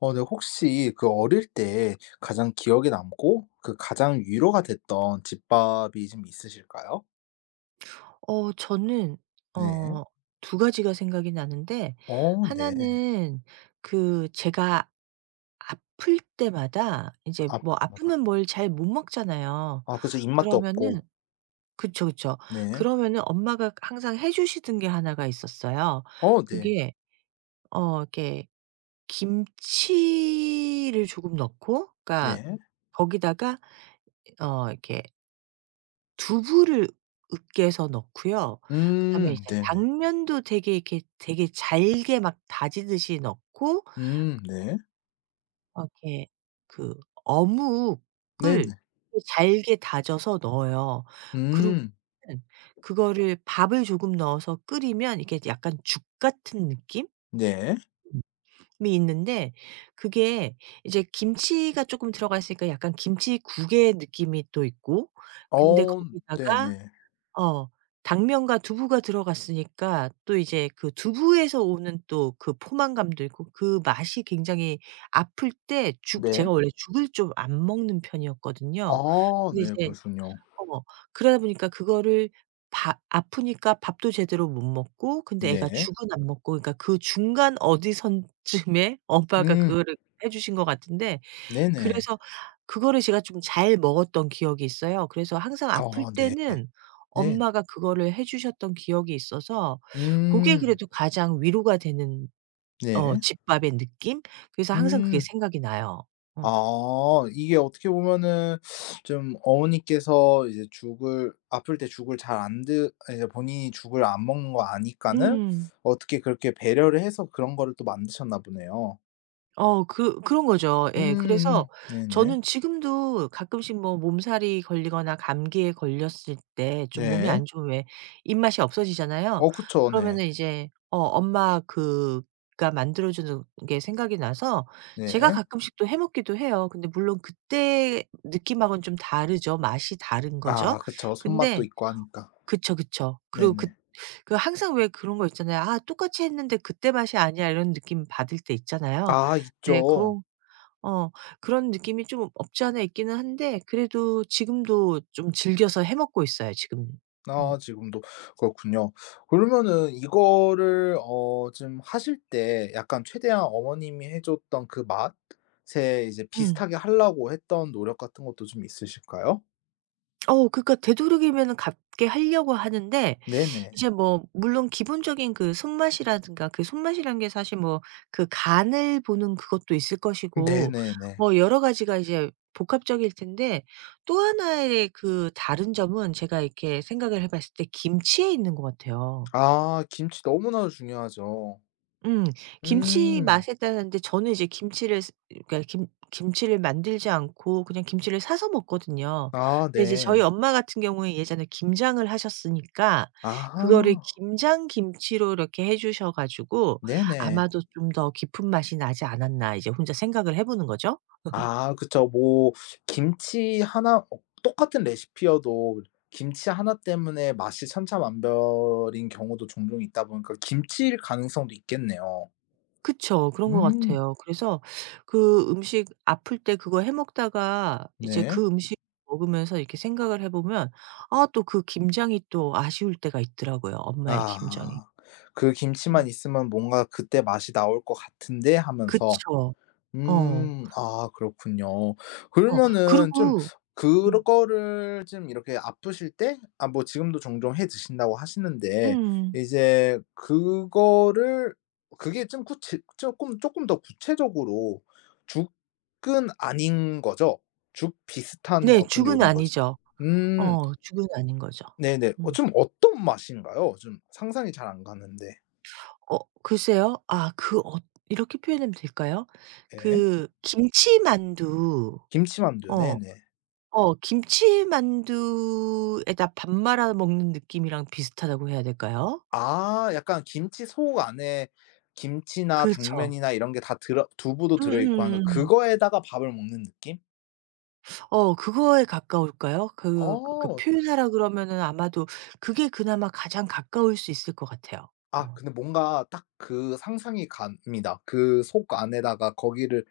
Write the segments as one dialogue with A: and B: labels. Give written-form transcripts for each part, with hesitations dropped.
A: 어 네, 혹시 그 어릴 때 가장 기억에 남고 그 가장 위로가 됐던 집밥이 좀 있으실까요?
B: 저는
A: 네.
B: 어 두 가지가 생각이 나는데
A: 어 네.
B: 하나는 그 제가 아플 때마다 이제 뭐
A: 아플 때마다.
B: 아프면 뭘 잘 못 먹잖아요.
A: 아 그죠. 입맛도
B: 그러면은
A: 없고.
B: 그쵸, 그쵸.
A: 네.
B: 그러면은 엄마가 항상 해 주시던 게 하나가 있었어요.
A: 어 네.
B: 그게 이렇게 김치를 조금 넣고 그러니까
A: 네.
B: 거기다가 이렇게 두부를 으깨서 넣고요. 그다음에 이제
A: 네네.
B: 당면도 되게 이렇게 되게 잘게 막 다지듯이 넣고
A: 네.
B: 이렇게 그 어묵을
A: 네네.
B: 잘게 다져서 넣어요. 그리고는
A: 음
B: 그거를 밥을 조금 넣어서 끓이면 이게 약간 죽 같은 느낌이
A: 네.
B: 있는데 그게 이제 김치가 조금 들어가 있으니까 약간 김치국의 느낌이 또 있고 근데
A: 어
B: 거기다가
A: 네네.
B: 어. 당면과 두부가 들어갔으니까 또 이제 그 두부에서 오는 또 그 포만감도 있고 그 맛이 굉장히 아플 때 죽 제가
A: 네.
B: 원래 죽을 좀 안 먹는
A: 아
B: 편이었거든요.
A: 네
B: 근데
A: 그
B: 이제
A: 렇군요
B: 어 그러다 보니까 그거를 밥 아프니까 밥도 제대로 못 먹고 근데 애가
A: 네.
B: 죽은 안 먹고 그러니까 그 중간 어디선쯤에 엄마가
A: 음
B: 그거를 해 주신 것 같은데
A: 네네.
B: 그래서 그거를 제가 좀 잘 먹었던 기억이 있어요. 그래서 항상 아플
A: 어 네.
B: 때는
A: 네.
B: 엄마가 그거를 해 주셨던 기억이 있어서 고게
A: 음
B: 그래도 가장 위로가 되는
A: 네.
B: 집밥의 느낌? 그래서 항상 그게
A: 음.
B: 생각이 나요. 어.
A: 아 이게 어떻게 보면은 좀 어머니께서 이제 죽을 아플 때 죽을 잘 안 드 이제 본인이 죽을 안 먹는 거 아니까는
B: 음.
A: 어떻게 그렇게 배려를 해서 그런 거를 또 만드셨나 보네요.
B: 그 네. 그런 거죠. 네. 예. 그래서
A: 음음. 네네.
B: 저는 지금도 가끔씩 뭐 몸살이 걸리거나 감기에 걸렸을 때 좀 몸이
A: 네.
B: 안 좋으면 왜 입맛이 없어지잖아요.
A: 어 그쵸. 네.
B: 그러면은 이제 엄마 그가 만들어 주는 게 생각이 나서 제가
A: 네.
B: 가끔씩 또 해 먹기도 해요. 근데 물론 그때 느낌하고는 좀 다르죠. 맛이 다른
A: 아
B: 거죠.
A: 그쵸. 손맛도
B: 근데
A: 있고 하니까.
B: 그쵸, 그쵸. 그리고 그
A: 네네.
B: 그 항상 왜 그런 거 있잖아요. '아 똑같이 했는데 그때 맛이 아니야.' 이런 느낌 받을 때 있잖아요.
A: 아
B: 네.
A: 있죠.
B: 어 그런 느낌이 좀 없지 않아 있기는 한데 그래도 지금도 좀 즐겨서 해 먹고 있어요 지금 음.
A: 아 지금도 그렇군요. 그러면은 이거를 어 좀 하실 때 약간 최대한 어머님이 해 줬던 그 맛에 이제
B: 음.
A: 비슷하게 하려고 했던 노력 같은 것도 좀 있으실까요?
B: 그러니까 되도록이면은 갖게 하려고 하는데
A: 네네.
B: 이제 뭐 물론 기본적인 그 손맛이라든가 그 손맛이라는 게 사실 뭐 그 간을 보는 그것도 있을 것이고
A: 네네네.
B: 뭐 여러 가지가 이제 복합적일 텐데 또 하나의 그 다른 점은 제가 이렇게 생각을 해 봤을 때 김치에 있는 것 같아요.
A: 아 김치 너무나도 중요하죠.
B: 음. 김치
A: 음.
B: 맛에 따라 다데 저는 이제 김치를 쓰 그러니까 김 김치를 만들지 않고 그냥 김치를 사서 먹거든요.
A: 아
B: 근데 이제 저희
A: 네.
B: 엄마 같은 경우에 예전에 김장을 하셨으니까 그거를
A: 아하.
B: 김장 김치로 이렇게 해 주셔 가지고
A: 네네.
B: 아마도 좀 더 깊은 맛이 나지 않았나 이제 혼자 생각을 해 보는 거죠.
A: 아 그쵸. 뭐 김치 하나 어 똑같은 레시피여도 김치 하나 때문에 맛이 천차만별인 경우도 종종 있다 보니까 김치일 가능성도 있겠네요.
B: 그쵸. 그런 것
A: 음
B: 같아요. 그래서 그 음식 아플 때 그거 해 먹다가 이제
A: 네.
B: 그 음식 먹으면서 이렇게 생각을 해 보면 아 또 그 김장이 또 아쉬울 때가 있더라고요, 엄마의 김장이.
A: 아. '그 김치만
B: 음.
A: 있으면 뭔가 그때 맛이 나올 것 같은데.' 하면서
B: 그쵸. 어.
A: 아 그렇군요.
B: 어 그리고
A: 그러면은 좀
B: 음.
A: 그런 거를 좀 이렇게 아프실 때 아 뭐 지금도 종종 해 드신다고 하시는데
B: 음.
A: 이제 그거를 그게 좀 구체 조금 조금 더 구체적으로 죽은 아닌 거죠? 죽 비슷한
B: 네.
A: 어떤
B: 죽은
A: 요리인 거죠?
B: 아니죠.
A: 음.
B: 죽은 아닌 거죠.
A: 네네. 어
B: 음.
A: 좀 어떤 맛인가요? 좀 상상이 잘 안 가는데.
B: 글쎄요. 아 이렇게 표현하면 될까요?
A: 예.
B: 그 김치만두
A: 김치만두.
B: 어
A: 네네.
B: 김치만두에다 밥 말아 먹는 느낌이랑 비슷하다고 해야 될까요?
A: 아 약간 김치 속 안에 김치나
B: 그쵸.
A: 당면이나 이런 게 다 들어 두부도
B: 음
A: 들어 있고 하니까
B: 음음
A: 그거에다가 밥을 먹는 느낌?
B: 그거에 가까울까요? 그 그러니까
A: 어.
B: 표현하라 그러면은 아마도 그게 그나마 가장 가까울 수 있을 것 같아요.
A: 아
B: 어.
A: 근데 뭔가 딱 그 상상이 갑니다. 그 속 안에다가 거기를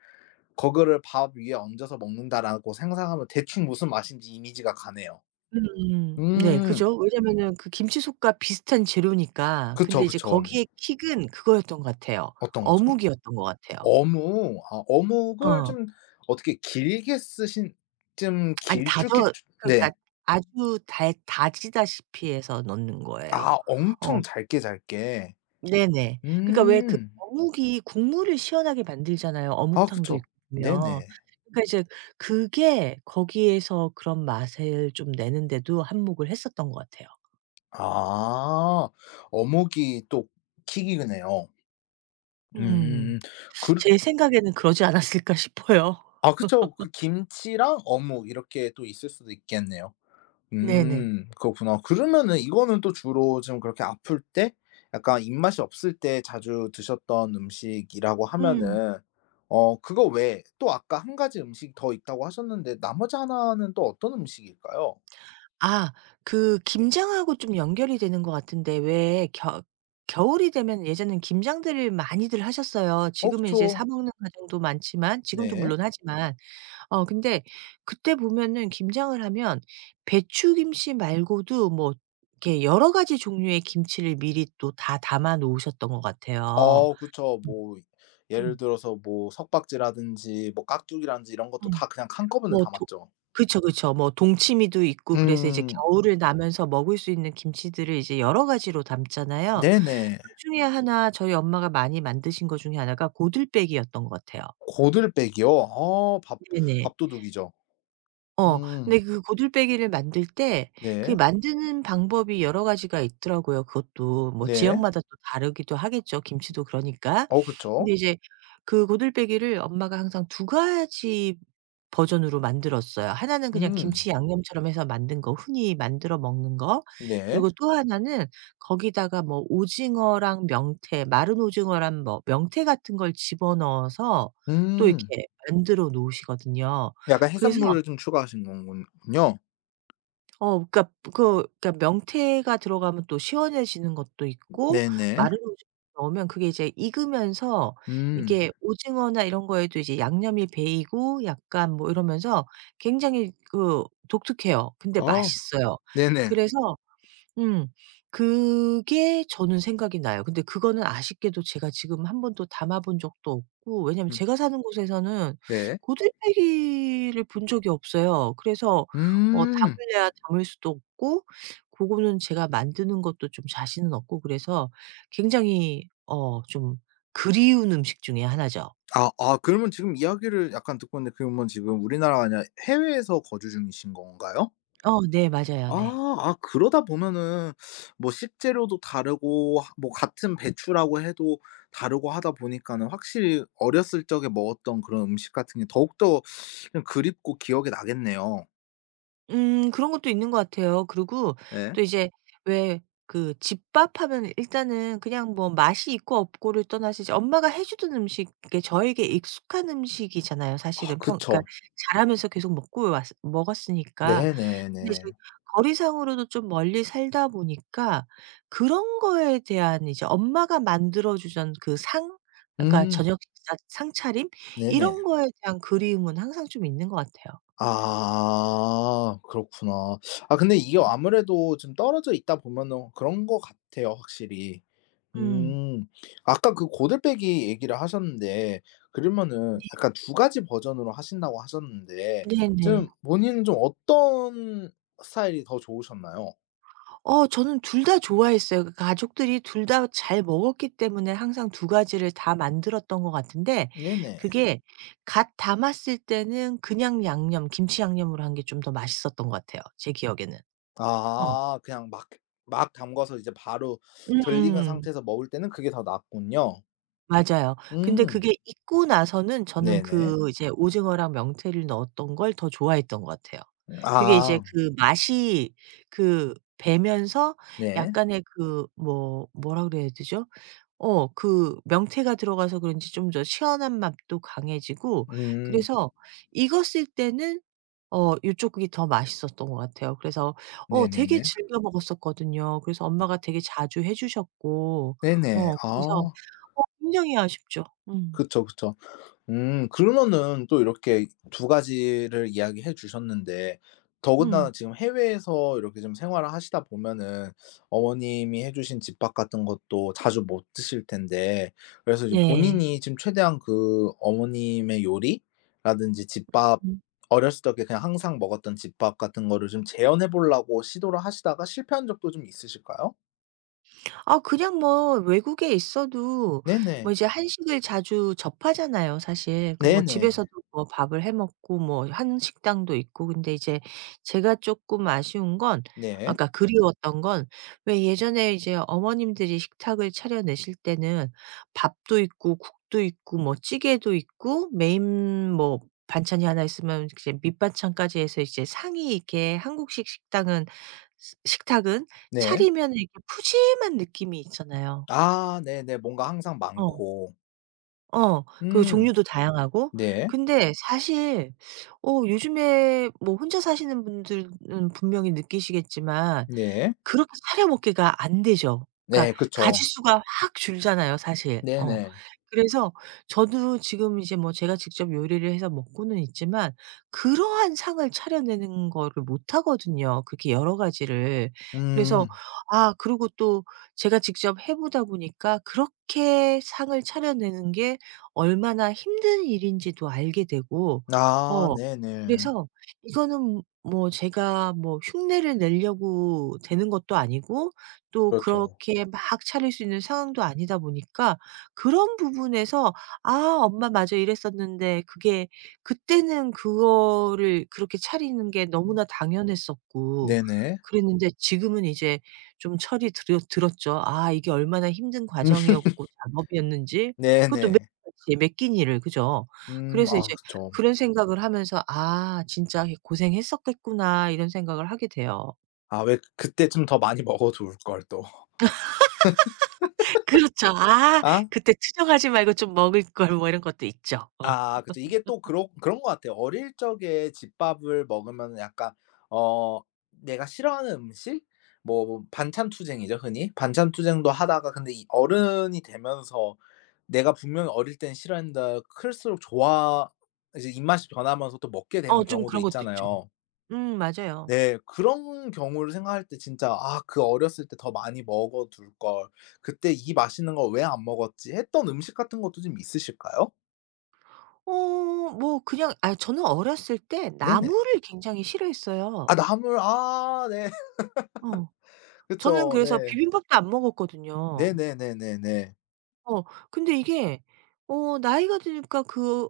A: 거그를 '밥 위에 얹어서 먹는다.'라고 상상하면 대충 무슨 맛인지 이미지가 가네요.
B: 음음. 네
A: 음.
B: 그죠. 왜냐면은 그 김치속과 비슷한 재료니까.
A: 그쵸,
B: 근데 이제
A: 그쵸. 네.
B: 거기에 킥은 그거였던 것 같아요.
A: 어떤 거죠?
B: 어묵이었던 것 같아요.
A: 어묵. 아 어묵을
B: 어.
A: 좀 어떻게 길게 쓰신 좀
B: 아니 다져
A: 길쭉길쭉 네.
B: 그러니까 아주 달 다지다시피 해서 넣는 거예요.
A: 아
B: 어
A: 엄청 잘게 잘게.
B: 네네. 그러니까 왜 그
A: 음.
B: 어묵이 국물을 시원하게 만들잖아요,
A: 아
B: 어묵탕도
A: 그쵸.
B: 있고 보면.
A: 네네.
B: 그러니까 이제 그게 거기에서 그런 맛을 좀 내는데도 한몫을 했었던 것 같아요.
A: 아. 어묵이 또 킥이네요. 음.
B: 음.
A: 그르
B: 제 생각에는 그러지 않았을까 싶어요.
A: 아 그쵸. 그 김치랑 어묵 이렇게 또 있을 수도 있겠네요.
B: 네네.
A: 음. 그렇구나. 그러면은 이거는 또 주로 좀 그렇게 아플 때 약간 입맛이 없을 때 자주 드셨던 음식이라고
B: 음.
A: 하면은 어 그거 외에 또 아까 한 가지 음식이 더 있다고 하셨는데 나머지 하나는 또 어떤 음식일까요?
B: 아 그 김장하고 좀 연결이 되는 것 같은데 왜 겨 겨울이 되면 예전엔 김장들을 많이들 하셨어요.
A: 어
B: 지금은 이제
A: 그쵸.
B: 사 먹는 가정도 많지만 지금도
A: 네.
B: 물론 하지만 근데 그때 보면은 김장을 하면 배추김치 말고도 뭐 이렇게 여러 가지 종류의 김치를 미리 또 다 담아 놓으셨던 것 같아요.
A: 어 그쵸.
B: 음.
A: 뭐 예를
B: 음.
A: 들어서 뭐 석박지라든지 뭐 깍두기라든지 이런 것도
B: 음.
A: 다 그냥 한꺼번에
B: 뭐 도
A: 담았죠.
B: 그쵸, 그쵸. 뭐 동치미도 있고 그래서 이제
A: 음
B: 겨울을 나면서 먹을 수 있는 김치들을 이제 여러 가지로 담잖아요.
A: 네네.
B: 그중에 하나 저희 엄마가 많이 만드신 것 중에 하나가 고들빼기였던 것 같아요.
A: 고들빼기요? 어 밥
B: 네네.
A: 밥도둑이죠.
B: 어. 근데
A: 음
B: 그 고들빼기를 만들 때 그
A: 네.
B: 만드는 방법이 여러 가지가 있더라고요 그것도. 뭐
A: 네.
B: 지역마다 또 다르기도 하겠죠 김치도 그러니까.
A: 어 그쵸.
B: 근데 이제 그 고들빼기를 엄마가 항상 두 가지 버전으로 만들었어요. 하나는 그냥
A: 음
B: 김치 양념처럼 해서 만든 거 흔히 만들어 먹는 거.
A: 네.
B: 그리고 또 하나는 거기다가 뭐 오징어랑 명태, 마른 오징어랑 뭐 명태 같은 걸 집어넣어서 또
A: 음
B: 이렇게 만들어 놓으시거든요.
A: 약간
B: 그래서
A: 해산물을 좀 추가하신 건군 군요.
B: 그러니까 그러니까 명태가 들어가면 또 시원해지는 것도 있고
A: 네네.
B: 마른 오징어 넣으면 그게 이제 익으면서
A: 음.
B: 이게 오징어나 이런 거에도 이제 양념이 배이고 약간 뭐 이러면서 굉장히 그 독특해요. 근데
A: 아
B: 맛있어요.
A: 네네.
B: 그래서 음. 그게 저는 생각이 나요. 근데 그거는 아쉽게도 제가 지금 한 번도 담아 본 적도 없고 왜냐면
A: 음
B: 제가 사는 곳에서는
A: 네.
B: 고들빼기를 본 적이 없어요. 그래서 뭐
A: 음.
B: 담으려야 담을 수도 없고 고거는 제가 만드는 것도 좀 자신은 없고 그래서 굉장히 좀 그리운 음식 중에 하나죠.
A: 아 아 그러면 지금 이야기를 약간 듣고 있는데 그러면 지금 우리나라가 아니라 해외에서 거주 중이신 건가요?
B: 어 네. 맞아요.
A: 아.
B: 네.
A: 아 그러다 보면은 뭐 식재료도 다르고 하 뭐 같은 배추라고 해도 다르고 하다 보니까는 확실히 어렸을 적에 먹었던 그런 음식 같은 게 더욱더 좀 그립고 기억에 나겠네요.
B: 그런 것도 있는 것 같아요. 그리고
A: 네.
B: 또 이제 왜 그 집밥 하면 일단은 그냥 뭐 맛이 있고 없고를 떠나서 이제 엄마가 해 주던 음식 이게 저에게 익숙한 음식이잖아요
A: 아
B: 사실은. 평 그러니까
A: 그쵸.
B: 자라면서 계속 먹고 왔 먹었으니까. 근데 이제
A: 네네네.
B: 거리상으로도 좀 멀리 살다 보니까 그런 거에 대한 이제 엄마가 만들어 주던 그 상 그러니까
A: 음.
B: 저녁 식사 상차림
A: 네네.
B: 이런 거에 대한 그리움은 항상 좀 있는 것 같아요.
A: 아 그렇구나. 아 근데 이게 아무래도 좀 떨어져 있다 보면은 그런 것 같아요 확실히.
B: 음.
A: 음. 아까 그 고들빼기 얘기를 하셨는데
B: 네.
A: 그러면은 약간 두 가지 버전으로 하신다고 하셨는데
B: 네네.
A: 좀 본인은 좀 어떤 스타일이 더 좋으셨나요?
B: 저는 둘 다 좋아했어요. 그 가족들이 둘 다 잘 먹었기 때문에 항상 두 가지를 다 만들었던 것 같은데
A: 네네.
B: 그게 갓 담았을 때는 그냥 양념 김치 양념으로 한 게 좀 더 맛있었던 것 같아요, 제 기억에는. 어.
A: 아 그냥 막 막 담가서 이제 바로 덜 익은
B: 음음.
A: 상태에서 먹을 때는 그게 더 낫군요.
B: 맞아요. 근데
A: 음.
B: 그게 익고 나서는 저는
A: 네네.
B: 그 이제 오징어랑 명태를 넣었던 걸 더 좋아했던 것 같아요. 그게 이제
A: 아
B: 그 맛이 그 배면서
A: 네.
B: 약간의 그 뭐 뭐라 그래야 되죠? 그 명태가 들어가서 그런지 좀 더 시원한 맛도 강해지고
A: 음.
B: 그래서 익었을 때는 요쪽이 더 맛있었던 것 같아요. 그래서 되게
A: 네네네.
B: 즐겨 먹었었거든요. 그래서 엄마가 되게 자주 해 주셨고
A: 네네.
B: 그래서
A: 아
B: 굉장히 아쉽죠. 음.
A: 그쵸, 그쵸. 그러면은 또 이렇게 두 가지를 이야기해 주셨는데 더군다나
B: 음.
A: 지금 해외에서 이렇게 좀 생활을 하시다 보면은 어머님이 해 주신 집밥 같은 것도 자주 못 드실 텐데 그래서 이제
B: 네.
A: 본인이 지금 최대한 그 어머님의 요리라든지 집밥 어렸을 적에 그냥 항상 먹었던 집밥 같은 거를 좀 재현해 보려고 시도를 하시다가 실패한 적도 좀 있으실까요?
B: 아 그냥 뭐 외국에 있어도 뭐
A: 네네.
B: 이제 한식을 자주 접하잖아요 사실. 그 뭐
A: 네네.
B: 집에서도 뭐 밥을 해 먹고 뭐 한 식당도 있고 근데 이제 제가 조금 아쉬운 건 아
A: 네.
B: 까 그리웠던 건 왜 예전에 이제 어머님들이 식탁을 차려 내실 때는 밥도 있고 국도 있고 뭐 찌개도 있고 메인 뭐 반찬이 하나 있으면 이제 밑반찬까지 해서 이제 상이 이렇게 한국식 식당은 식탁은 차
A: 네.
B: 리면 이렇게 푸짐한 느낌이 있잖아요.
A: 아 네네. 뭔가 항상
B: 어.
A: 많고.
B: 어. 그
A: 음.
B: 종류도 다양하고.
A: 네.
B: 근데 사실 요즘에 뭐 혼자 사시는 분들은 분명히 느끼시겠지만
A: 네.
B: 그렇게 사려 먹기가 안 되죠.
A: 네
B: 그러니까
A: 그쵸.
B: 가짓수가 확 줄잖아요 사실. 어.
A: 네네.
B: 그래서 저도 지금 이제 뭐 제가 직접 요리를 해서 먹고는 있지만 그러한 상을 차려내는 거를 못하거든요 그렇게 여러 가지를. 그래서
A: 음.
B: 아 그리고 또 제가 직접 해 보다 보니까 그렇게 상을 차려내는 게 얼마나 힘든 일인지도 알게 되고
A: 아
B: 어
A: 네네.
B: 그래서 이거는 뭐 제가 뭐 흉내를 내려고 되는 것도 아니고 또
A: 그렇죠.
B: 그렇게 막 차릴 수 있는 상황도 아니다 보니까 그런 부분에서 '아 엄마 맞아. 이랬었는데.' 그게 그때는 그거를 그렇게 차리는 게 너무나 당연했었고
A: 네네.
B: 그랬는데 지금은 이제 좀 철이 들여 들었죠. 아 이게 얼마나 힘든 과정이었고 작업이었는지. 그것도 매일
A: 네네.
B: 같이, 매끼니를. 그죠? 그래서
A: 아
B: 이제
A: 그쵸.
B: 그런 생각을 하면서 '아 진짜 고생했었겠구나.' 이런 생각을 하게 돼요.
A: 아 왜 그때쯤 더 많이 먹어 둘 걸 또.
B: 그렇죠. 아
A: 아?
B: 그때 투정하지 말고 좀 먹을 걸 뭐 이런 것도 있죠. 어.
A: 아 그쵸. 이게 또 그런 그런 것 같아요. 어릴 적에 집밥을 먹으면은 약간 어 내가 싫어하는 음식? 뭐 반찬 투쟁이죠 흔히. 반찬 투쟁도 하다가 근데 이 어른이 되면서 내가 분명히 어릴 땐 싫어했는데 클수록 좋아 이제 입맛이 변하면서 또 먹게 되는
B: 좀
A: 경우도
B: 그런 것도 있죠.
A: 있잖아요.
B: 맞아요.
A: 네. 그런 경우를 생각할 때 진짜 '아 그 어렸을 때 더 많이 먹어 둘 걸. 그때 이 맛있는 걸 왜 안 먹었지.' 했던 음식 같은 것도 좀 있으실까요?
B: 뭐 그냥 아 저는 어렸을 때
A: 네네.
B: 나물을 굉장히
A: 아
B: 싫어했어요.
A: 나물 아 네.
B: 어. 저는
A: 그쵸.
B: 그래서
A: 네.
B: 비빔밥도 안 먹었거든요.
A: 네네네네네.
B: 어 근데 이게 나이가 드니까 그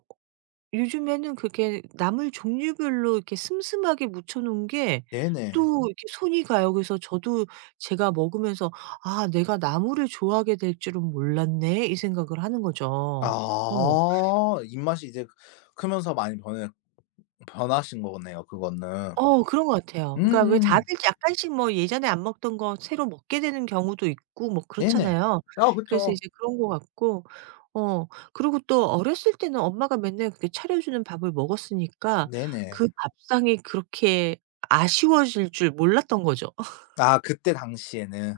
B: 요즘에는 그게 나물 종류별로 이렇게 슴슴하게 묻혀 놓은 게
A: 네네.
B: 또 이렇게 손이 가요. 그래서 저도 제가 먹으면서 '아 내가 나물을 좋아하게 될 줄은 몰랐네.' 이 생각을 하는 거죠. 어.
A: 아 입맛이 이제 크면서 많이 변해 변하신 거네요 그거는.
B: 그런 것 같아요. 그러니까 왜
A: 음음.
B: 다들 약간씩 뭐 예전에 안 먹던 거 새로 먹게 되는 경우도 있고 뭐
A: 네네.
B: 그렇잖아요.
A: 아
B: 그래서
A: 그쵸.
B: 이제 그런 것 같고 어 그리고 또 어렸을 때는 엄마가 맨날 그렇게 차려 주는 밥을 먹었으니까
A: 네네.
B: 그 밥상이 그렇게 아쉬워질 줄 몰랐던 거죠.
A: 아 그때 당시에는.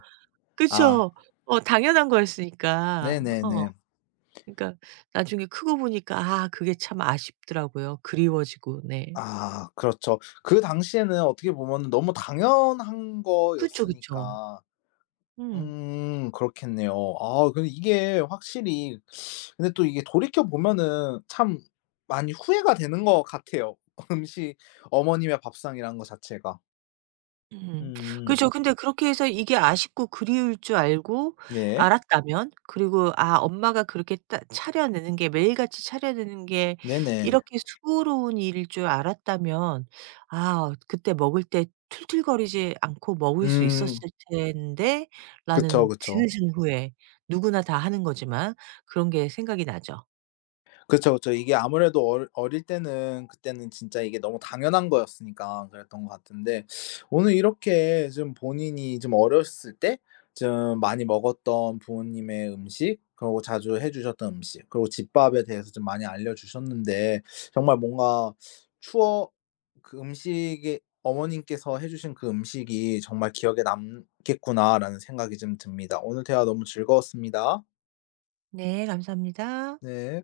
A: 아
B: 그쵸. 당연한 거였으니까.
A: 네네네.
B: 그러니까 나중에 크고 보니까 아 그게 참 아쉽더라고요, 그리워지고. 네.
A: 아 그렇죠. 그 당시에는 어떻게 보면은 너무 당연한
B: 그쵸, 그쵸.
A: 거였으니까.
B: 음.
A: 그렇겠네요. 아 근데 이게 확실히 근데 또 이게 돌이켜 보면은 참 많이 후회가 되는 것 같아요. 음식 어머님의 밥상이라는 거 자체가.
B: 음.
A: 음.
B: 그죠. 근데 그렇게 해서 이게 아쉽고 그리울 줄 알고
A: 예.
B: 알았다면 그리고 '아 엄마가 그렇게 따 차려내는 게 매일같이 차려내는 게
A: 네네.
B: 이렇게 수고로운 일일 줄 알았다면 아 그때 먹을 때 툴툴거리지 않고 먹을 수 있었을
A: 음. 그쵸,
B: 텐데.'라는
A: 그쵸.
B: 뒤늦은 후회 누구나 다 하는 거지만 그런 게 생각이 나죠.
A: 그쵸, 그쵸. 이게 아무래도 어릴 어릴 때는 그때는 진짜 이게 너무 당연한 거였으니까 그랬던 것 같은데 오늘 이렇게 좀 본인이 좀 어렸을 때 좀 많이 먹었던 부모님의 음식, 그리고 자주 해 주셨던 음식, 그리고 집밥에 대해서 좀 많이 알려주셨는데 정말 뭔가 추억 그 음식이 어머님께서 해 주신 그 음식이 정말 기억에 남겠구나라는 생각이 좀 듭니다. 오늘 대화 너무 즐거웠습니다.
B: 네 감사합니다.
A: 네.